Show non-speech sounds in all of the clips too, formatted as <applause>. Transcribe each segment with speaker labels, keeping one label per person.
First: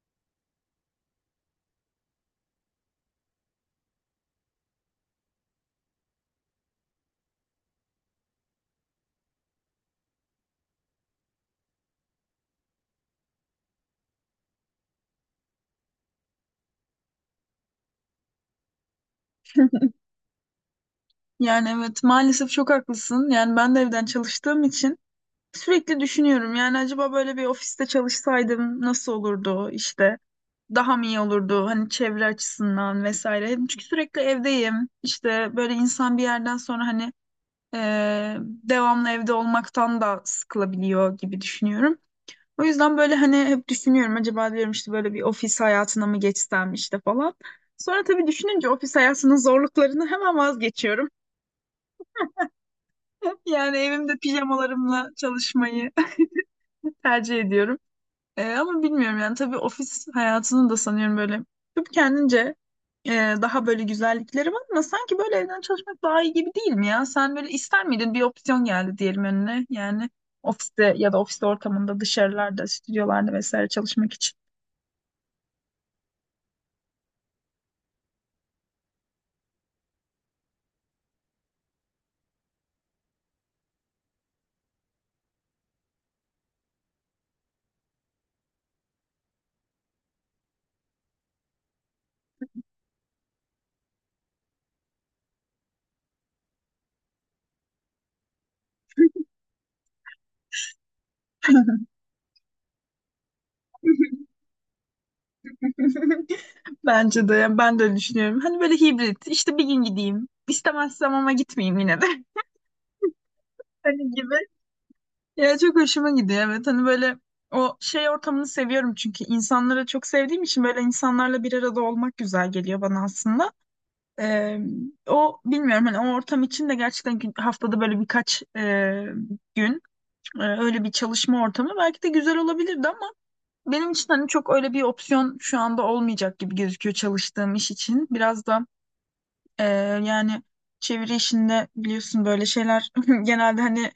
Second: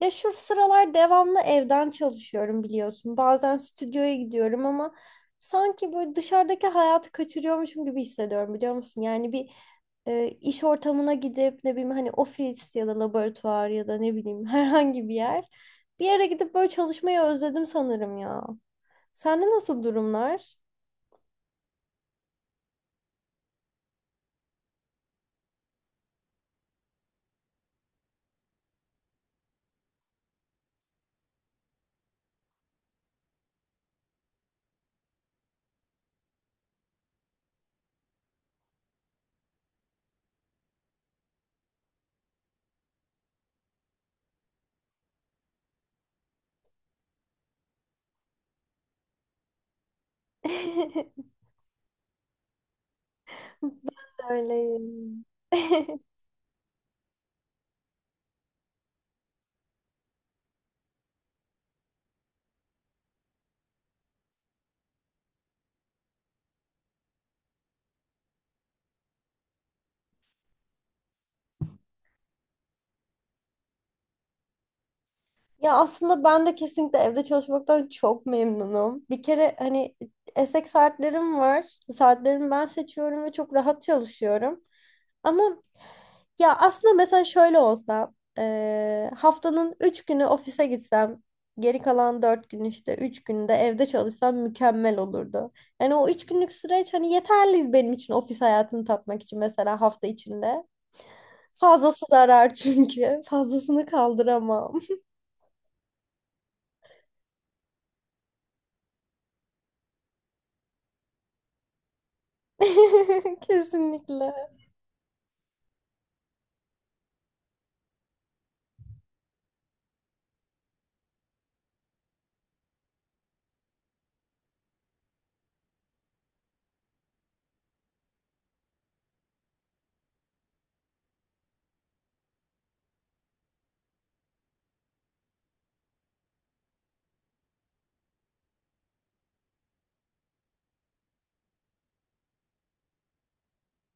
Speaker 1: Ya şu sıralar devamlı evden çalışıyorum biliyorsun. Bazen stüdyoya gidiyorum ama sanki böyle dışarıdaki hayatı kaçırıyormuşum gibi hissediyorum biliyor musun? Yani bir iş ortamına gidip ne bileyim hani ofis ya da laboratuvar ya da ne bileyim <laughs> herhangi bir yer. Bir yere gidip böyle çalışmayı özledim sanırım ya. Sende nasıl durumlar?
Speaker 2: Yani evet maalesef çok haklısın. Yani ben de evden çalıştığım için sürekli düşünüyorum. Yani acaba böyle bir ofiste çalışsaydım nasıl olurdu işte daha mı iyi olurdu hani çevre açısından vesaire. Çünkü sürekli evdeyim. İşte böyle insan bir yerden sonra hani devamlı evde olmaktan da sıkılabiliyor gibi düşünüyorum. O yüzden böyle hani hep düşünüyorum acaba diyorum işte böyle bir ofis hayatına mı geçsem işte falan. Sonra tabii düşününce ofis hayatının zorluklarını hemen vazgeçiyorum. <laughs> Yani
Speaker 1: <laughs>
Speaker 2: evimde pijamalarımla
Speaker 1: Öyleyim.
Speaker 2: çalışmayı
Speaker 1: <laughs>
Speaker 2: <laughs> tercih ediyorum. Ama bilmiyorum yani tabii ofis hayatının da sanıyorum böyle hep kendince e, daha böyle güzellikleri var ama sanki böyle evden çalışmak daha iyi gibi değil mi ya? Sen böyle ister miydin bir opsiyon geldi diyelim önüne yani ofiste ya da ofis ortamında dışarılarda, stüdyolarda vesaire çalışmak için.
Speaker 1: Ya aslında ben de kesinlikle evde çalışmaktan çok memnunum. Bir kere hani esek saatlerim var. Saatlerimi ben seçiyorum ve çok rahat çalışıyorum. Ama ya aslında mesela şöyle olsa haftanın 3 günü ofise gitsem geri kalan 4 gün işte 3 günde evde çalışsam mükemmel olurdu. Yani o 3 günlük süreç hani yeterli benim için ofis hayatını tatmak için mesela hafta içinde. Fazlası zarar çünkü. Fazlasını kaldıramam.
Speaker 2: <laughs> Bence de yani ben de öyle düşünüyorum. Hani böyle hibrit işte bir gün gideyim istemezsem ama gitmeyeyim yine de
Speaker 1: <laughs>
Speaker 2: <laughs> hani gibi.
Speaker 1: Kesinlikle.
Speaker 2: Ya çok hoşuma gidiyor evet hani böyle o şey ortamını seviyorum çünkü insanları çok sevdiğim için böyle insanlarla bir arada olmak güzel geliyor bana aslında. Ee, O bilmiyorum hani o ortam için de gerçekten haftada böyle birkaç gün öyle bir çalışma ortamı belki de güzel olabilirdi ama benim için hani çok öyle bir opsiyon şu anda olmayacak gibi gözüküyor çalıştığım iş için. Biraz da e, yani çeviri işinde biliyorsun böyle şeyler <laughs> genelde hani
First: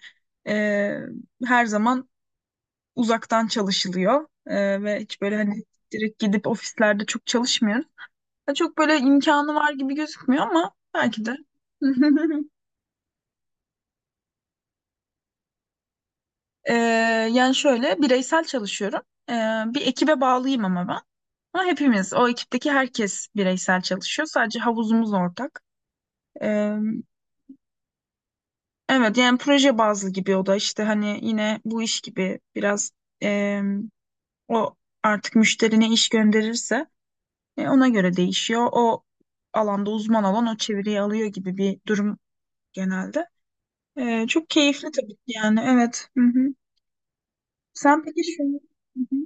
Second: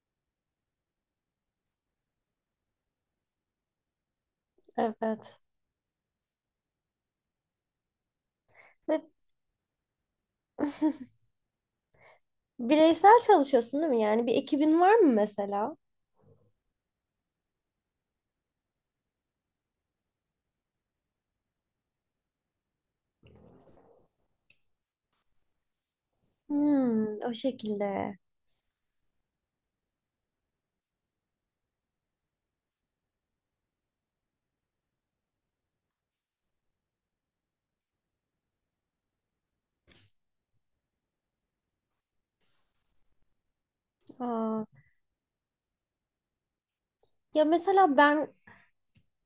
Speaker 2: e, her zaman uzaktan çalışılıyor. Ve hiç böyle
Speaker 1: Evet.
Speaker 2: hani direkt gidip ofislerde çok çalışmıyoruz. Ya çok böyle
Speaker 1: Ve
Speaker 2: imkanı var gibi gözükmüyor ama
Speaker 1: <laughs>
Speaker 2: belki de. <laughs>
Speaker 1: bireysel çalışıyorsun değil mi? Yani bir ekibin var mı mesela?
Speaker 2: Ee, Yani şöyle bireysel çalışıyorum. Ee, Bir ekibe bağlıyım ama ben. Ama hepimiz o ekipteki herkes bireysel çalışıyor. Sadece havuzumuz ortak. Ee,
Speaker 1: Hmm, o şekilde.
Speaker 2: evet yani proje bazlı gibi o da işte hani yine bu iş gibi biraz em, o artık müşterine iş gönderirse ona göre değişiyor. O alanda uzman olan o çeviriyi alıyor gibi bir durum genelde. Çok
Speaker 1: Aa.
Speaker 2: keyifli tabii ki yani evet. Hı hı.
Speaker 1: Ya mesela
Speaker 2: Sen peki
Speaker 1: ben
Speaker 2: şu... Hı hı.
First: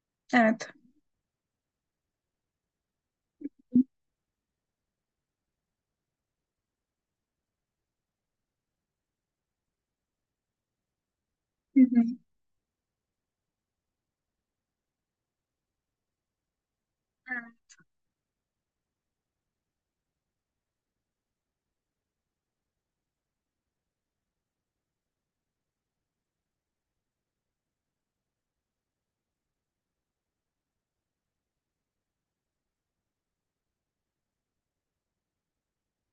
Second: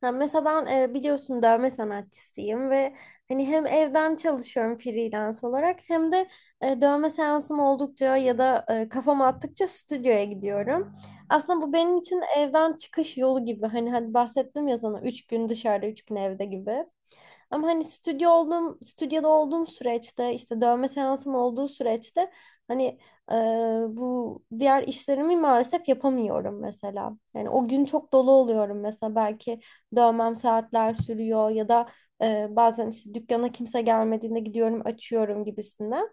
Speaker 1: ha mesela ben
Speaker 2: Evet.
Speaker 1: biliyorsun dövme sanatçısıyım ve hani hem evden çalışıyorum freelance olarak hem de dövme seansım oldukça ya da kafam attıkça stüdyoya gidiyorum. Aslında bu
Speaker 2: Hı
Speaker 1: benim
Speaker 2: hı.
Speaker 1: için evden çıkış yolu gibi. Hani hadi bahsettim ya sana 3 gün dışarıda 3 gün evde gibi. Ama
Speaker 2: Evet.
Speaker 1: hani stüdyo olduğum, stüdyoda olduğum süreçte işte dövme seansım olduğu süreçte hani e, bu diğer işlerimi maalesef yapamıyorum mesela. Yani o gün çok dolu oluyorum mesela belki dövmem saatler sürüyor ya da bazen işte dükkana kimse gelmediğinde gidiyorum açıyorum gibisinden.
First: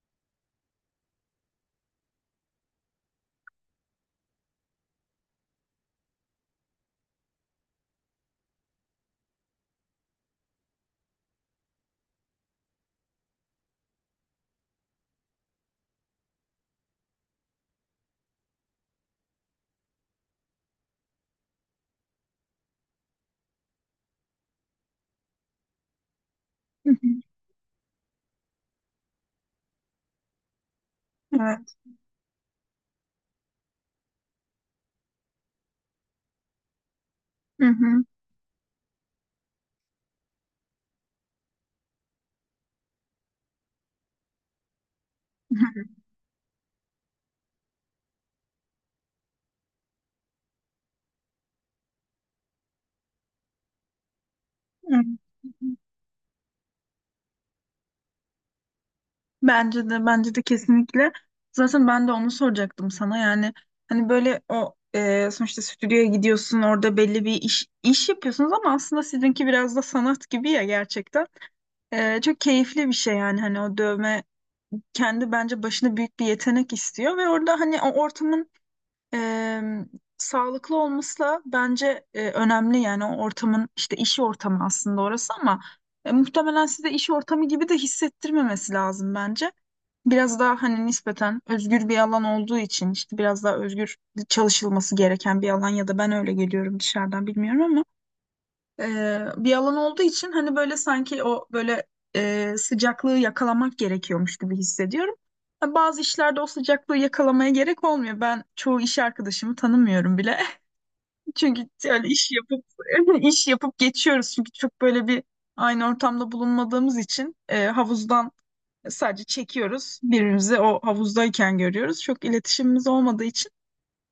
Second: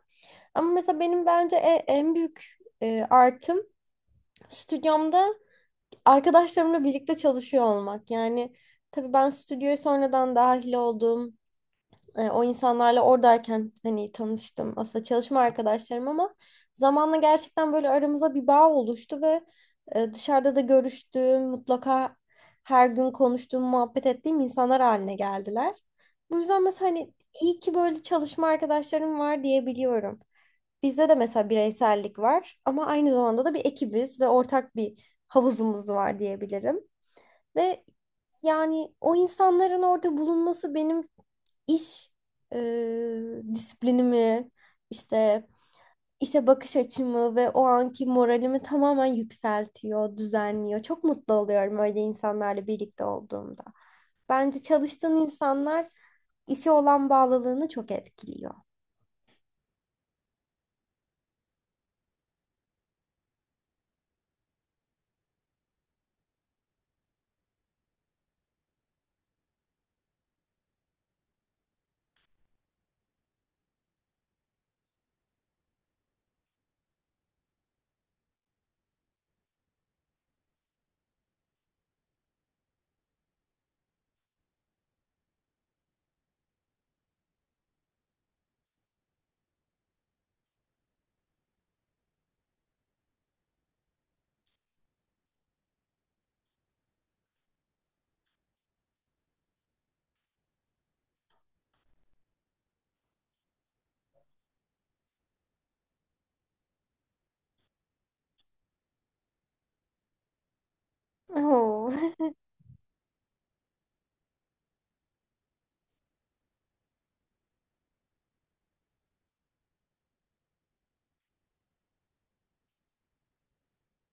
Speaker 1: Ama mesela benim bence en büyük artım stüdyomda arkadaşlarımla birlikte çalışıyor olmak. Yani tabii ben stüdyoya sonradan dahil oldum o insanlarla oradayken hani tanıştım aslında çalışma arkadaşlarım ama zamanla gerçekten böyle aramıza bir bağ oluştu ve dışarıda da görüştüğüm, mutlaka her gün konuştuğum, muhabbet ettiğim insanlar haline geldiler. Bu yüzden
Speaker 2: Hı
Speaker 1: mesela
Speaker 2: hı.
Speaker 1: hani iyi ki böyle çalışma arkadaşlarım var diyebiliyorum. Bizde de mesela
Speaker 2: Evet.
Speaker 1: bireysellik var ama aynı zamanda da bir ekibiz ve ortak bir havuzumuz var diyebilirim.
Speaker 2: Hı
Speaker 1: Ve
Speaker 2: hı.
Speaker 1: yani o insanların orada bulunması benim iş disiplinimi, işte
Speaker 2: <laughs>
Speaker 1: işe bakış açımı ve o anki moralimi tamamen yükseltiyor, düzenliyor. Çok mutlu oluyorum öyle insanlarla birlikte olduğumda. Bence
Speaker 2: Hı hı.
Speaker 1: çalıştığın insanlar işe olan bağlılığını çok etkiliyor.
Speaker 2: Bence de bence de kesinlikle. Zaten ben de onu soracaktım sana. Yani hani böyle o sonuçta stüdyoya gidiyorsun orada belli bir iş iş yapıyorsunuz ama aslında sizinki biraz da sanat gibi ya gerçekten. Çok keyifli bir şey yani hani o dövme kendi bence başına büyük bir yetenek istiyor ve orada hani o ortamın e, sağlıklı olması da bence önemli yani o ortamın işte iş ortamı aslında orası ama muhtemelen size iş ortamı gibi de hissettirmemesi lazım bence. Biraz daha hani nispeten özgür bir alan olduğu için işte biraz daha özgür çalışılması gereken bir alan ya da ben öyle geliyorum dışarıdan bilmiyorum ama bir alan olduğu için hani böyle sanki o böyle sıcaklığı yakalamak gerekiyormuş gibi hissediyorum. Ha, bazı işlerde o sıcaklığı yakalamaya gerek olmuyor. Ben çoğu iş arkadaşımı tanımıyorum bile. <laughs> Çünkü
Speaker 1: Oo.
Speaker 2: öyle iş
Speaker 1: <laughs>
Speaker 2: yapıp <laughs> iş yapıp geçiyoruz. Çünkü çok böyle bir aynı ortamda bulunmadığımız için havuzdan sadece çekiyoruz. Birbirimizi o havuzdayken görüyoruz. Çok iletişimimiz olmadığı için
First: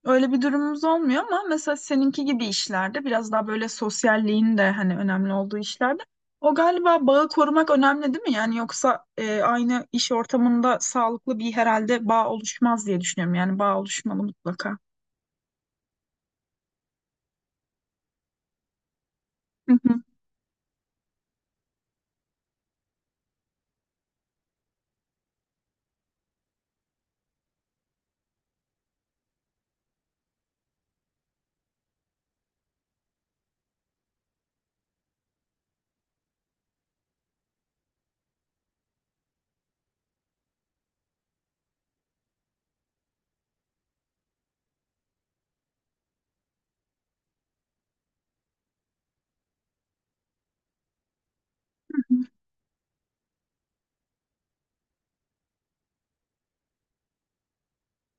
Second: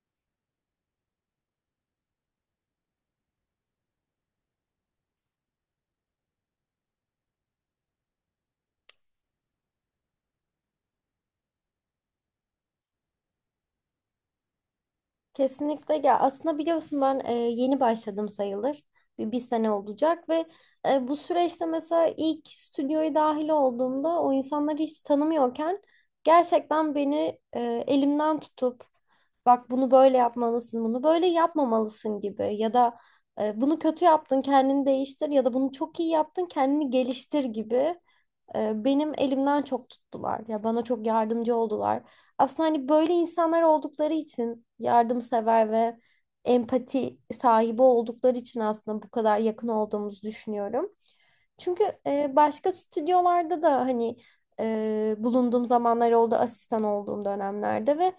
Speaker 2: öyle bir durumumuz olmuyor ama mesela seninki gibi işlerde biraz daha böyle sosyalliğin de hani önemli olduğu işlerde o galiba bağı korumak önemli değil mi? Yani yoksa aynı iş ortamında sağlıklı bir herhalde bağ oluşmaz diye düşünüyorum. Yani bağ oluşmalı mutlaka.
Speaker 1: Kesinlikle ya aslında biliyorsun ben yeni başladım sayılır. Bir sene
Speaker 2: Hı hı,
Speaker 1: olacak ve bu süreçte mesela ilk stüdyoya dahil olduğumda o insanları hiç tanımıyorken gerçekten beni elimden tutup bak bunu böyle yapmalısın, bunu böyle yapmamalısın gibi ya da bunu kötü yaptın kendini değiştir ya da bunu çok iyi yaptın kendini geliştir gibi benim elimden çok tuttular. Ya bana çok yardımcı oldular. Aslında hani böyle insanlar oldukları için yardımsever ve empati sahibi oldukları için aslında bu kadar yakın olduğumuzu düşünüyorum. Çünkü
Speaker 2: hı
Speaker 1: başka stüdyolarda da hani bulunduğum zamanlar oldu asistan olduğum dönemlerde ve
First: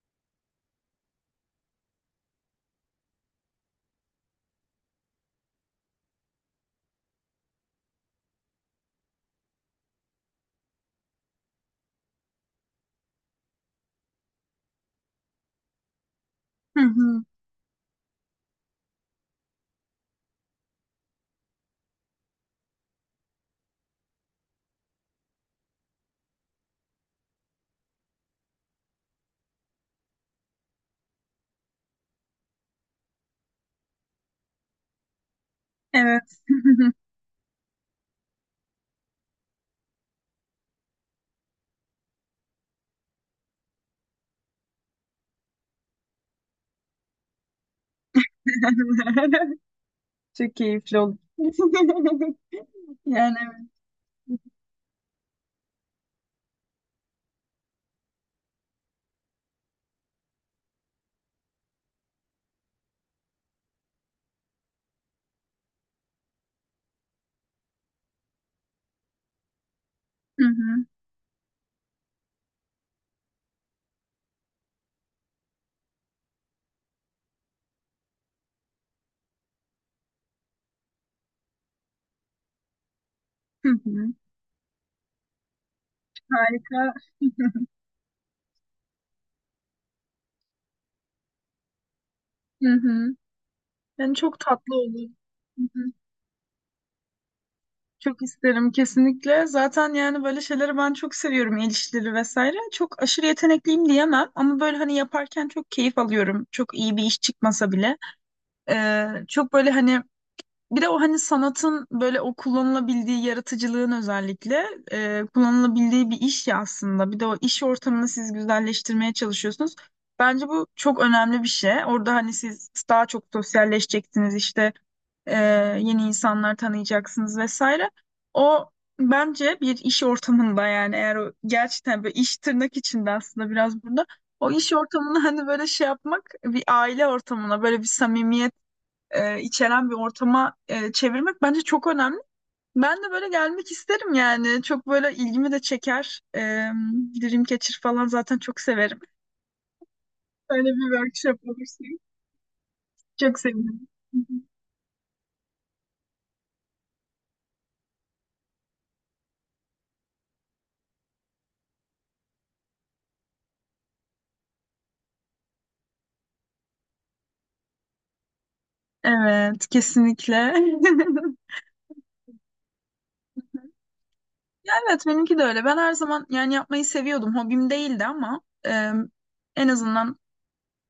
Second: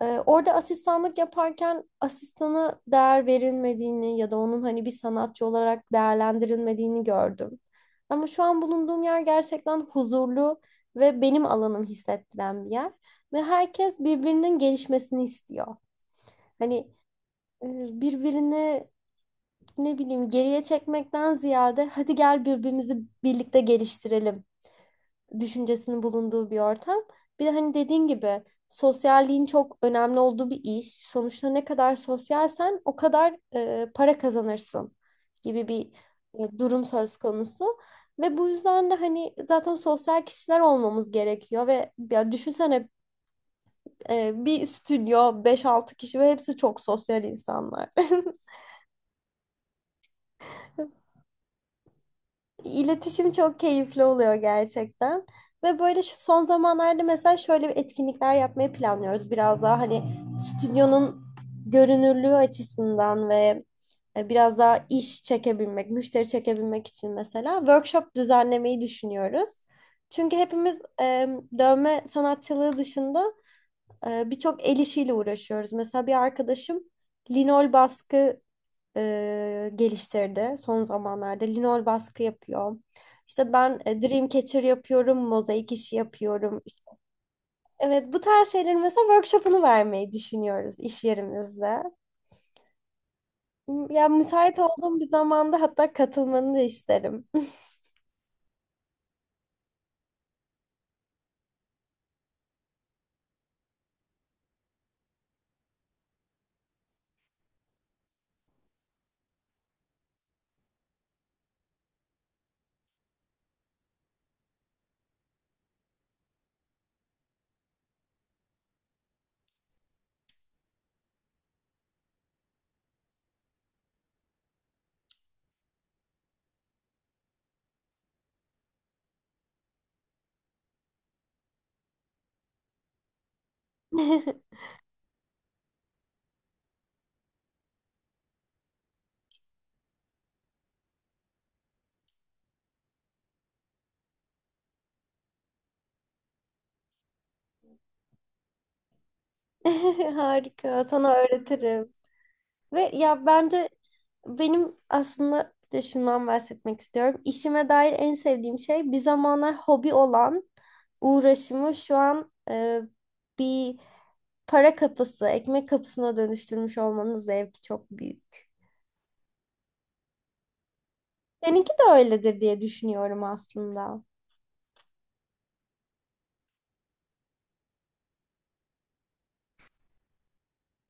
Speaker 1: orada asistanlık yaparken asistanı değer verilmediğini ya da onun hani bir sanatçı olarak değerlendirilmediğini gördüm. Ama şu an bulunduğum yer gerçekten huzurlu ve benim alanım hissettiren bir yer ve herkes birbirinin gelişmesini istiyor. Hani
Speaker 2: hı,
Speaker 1: birbirini ne bileyim geriye çekmekten ziyade hadi gel birbirimizi birlikte geliştirelim düşüncesinin bulunduğu bir ortam. Bir de hani dediğin gibi sosyalliğin çok önemli olduğu bir iş. Sonuçta ne kadar sosyalsen o kadar para kazanırsın gibi bir
Speaker 2: evet.
Speaker 1: durum söz konusu. Ve bu yüzden de hani zaten sosyal kişiler olmamız gerekiyor ve ya düşünsene bir stüdyo beş altı kişi ve hepsi çok sosyal insanlar.
Speaker 2: <laughs> Çok
Speaker 1: <laughs>
Speaker 2: keyifli oldu. <laughs>
Speaker 1: İletişim
Speaker 2: Yani
Speaker 1: çok
Speaker 2: evet.
Speaker 1: keyifli oluyor gerçekten. Ve böyle şu son zamanlarda mesela şöyle bir etkinlikler yapmayı planlıyoruz. Biraz daha hani stüdyonun görünürlüğü açısından ve biraz daha iş çekebilmek, müşteri çekebilmek için mesela workshop düzenlemeyi düşünüyoruz. Çünkü
Speaker 2: Hı
Speaker 1: hepimiz
Speaker 2: hı,
Speaker 1: dövme sanatçılığı dışında birçok el işiyle uğraşıyoruz. Mesela bir arkadaşım linol baskı geliştirdi son zamanlarda. Linol baskı yapıyor. İşte
Speaker 2: hı
Speaker 1: ben
Speaker 2: hı.
Speaker 1: Dreamcatcher yapıyorum, mozaik işi yapıyorum.
Speaker 2: Harika.
Speaker 1: Evet bu tarz şeylerin mesela workshop'unu vermeyi düşünüyoruz iş yerimizde.
Speaker 2: Hı hı.
Speaker 1: Ya
Speaker 2: Yani çok
Speaker 1: müsait
Speaker 2: tatlı
Speaker 1: olduğum bir
Speaker 2: olur.
Speaker 1: zamanda hatta katılmanı da isterim.
Speaker 2: Çok isterim kesinlikle. Zaten yani böyle şeyleri ben çok seviyorum. El işleri vesaire. Çok aşırı yetenekliyim diyemem ama böyle hani yaparken çok keyif alıyorum. Çok iyi bir iş çıkmasa bile. Çok böyle hani bir de o hani sanatın böyle o kullanılabildiği yaratıcılığın özellikle kullanılabildiği bir iş ya aslında. Bir de o iş ortamını siz güzelleştirmeye çalışıyorsunuz. Bence bu çok önemli bir şey. Orada hani siz daha çok sosyalleşeceksiniz işte e, yeni insanlar tanıyacaksınız vesaire. O bence bir iş ortamında yani eğer o gerçekten böyle iş tırnak içinde aslında biraz burada o
Speaker 1: <laughs>
Speaker 2: iş ortamını hani böyle şey yapmak bir aile ortamına böyle bir samimiyet içeren bir ortama çevirmek bence çok önemli. Ben de böyle gelmek isterim yani çok böyle ilgimi de çeker. Dreamcatcher falan zaten çok severim. Böyle
Speaker 1: Harika,
Speaker 2: bir
Speaker 1: sana
Speaker 2: workshop olursa
Speaker 1: öğretirim. Ve ya
Speaker 2: çok
Speaker 1: ben de
Speaker 2: sevinirim.
Speaker 1: benim aslında bir de şundan bahsetmek istiyorum. İşime dair en sevdiğim şey bir zamanlar hobi olan uğraşımı şu an bir para kapısı, ekmek kapısına dönüştürmüş olmanın zevki çok büyük.
Speaker 2: Evet kesinlikle. <laughs>
Speaker 1: Seninki de öyledir diye düşünüyorum aslında.
Speaker 2: Evet benimki de öyle. Ben her zaman yani yapmayı seviyordum. Hobim değildi ama en azından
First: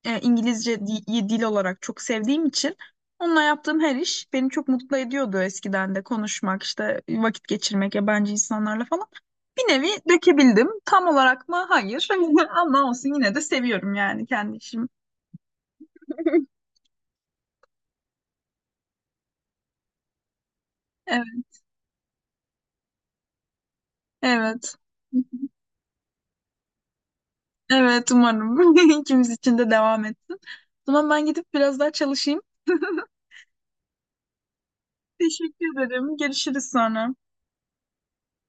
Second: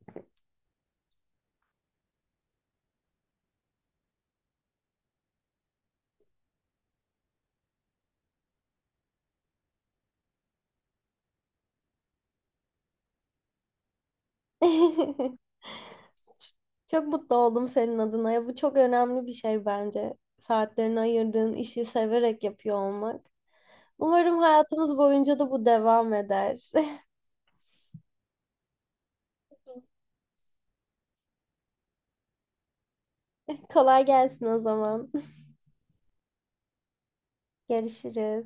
Speaker 2: İngilizce dil olarak çok sevdiğim için onunla yaptığım her iş beni çok mutlu ediyordu eskiden de konuşmak işte vakit geçirmek yabancı insanlarla falan. Bir nevi dökebildim. Tam olarak mı? Hayır. <laughs> Ama olsun yine de seviyorum yani kendi işimi.
Speaker 1: <laughs>
Speaker 2: <laughs>
Speaker 1: Çok mutlu oldum senin adına. Ya bu çok önemli bir şey bence. Saatlerini
Speaker 2: Evet.
Speaker 1: ayırdığın işi severek yapıyor olmak. Umarım
Speaker 2: Evet.
Speaker 1: hayatımız boyunca da bu devam eder.
Speaker 2: Evet umarım <laughs> ikimiz için de devam etsin. O zaman ben gidip biraz daha çalışayım. <laughs>
Speaker 1: <laughs> Kolay gelsin o zaman.
Speaker 2: Teşekkür ederim. Görüşürüz sonra.
Speaker 1: <laughs> Görüşürüz.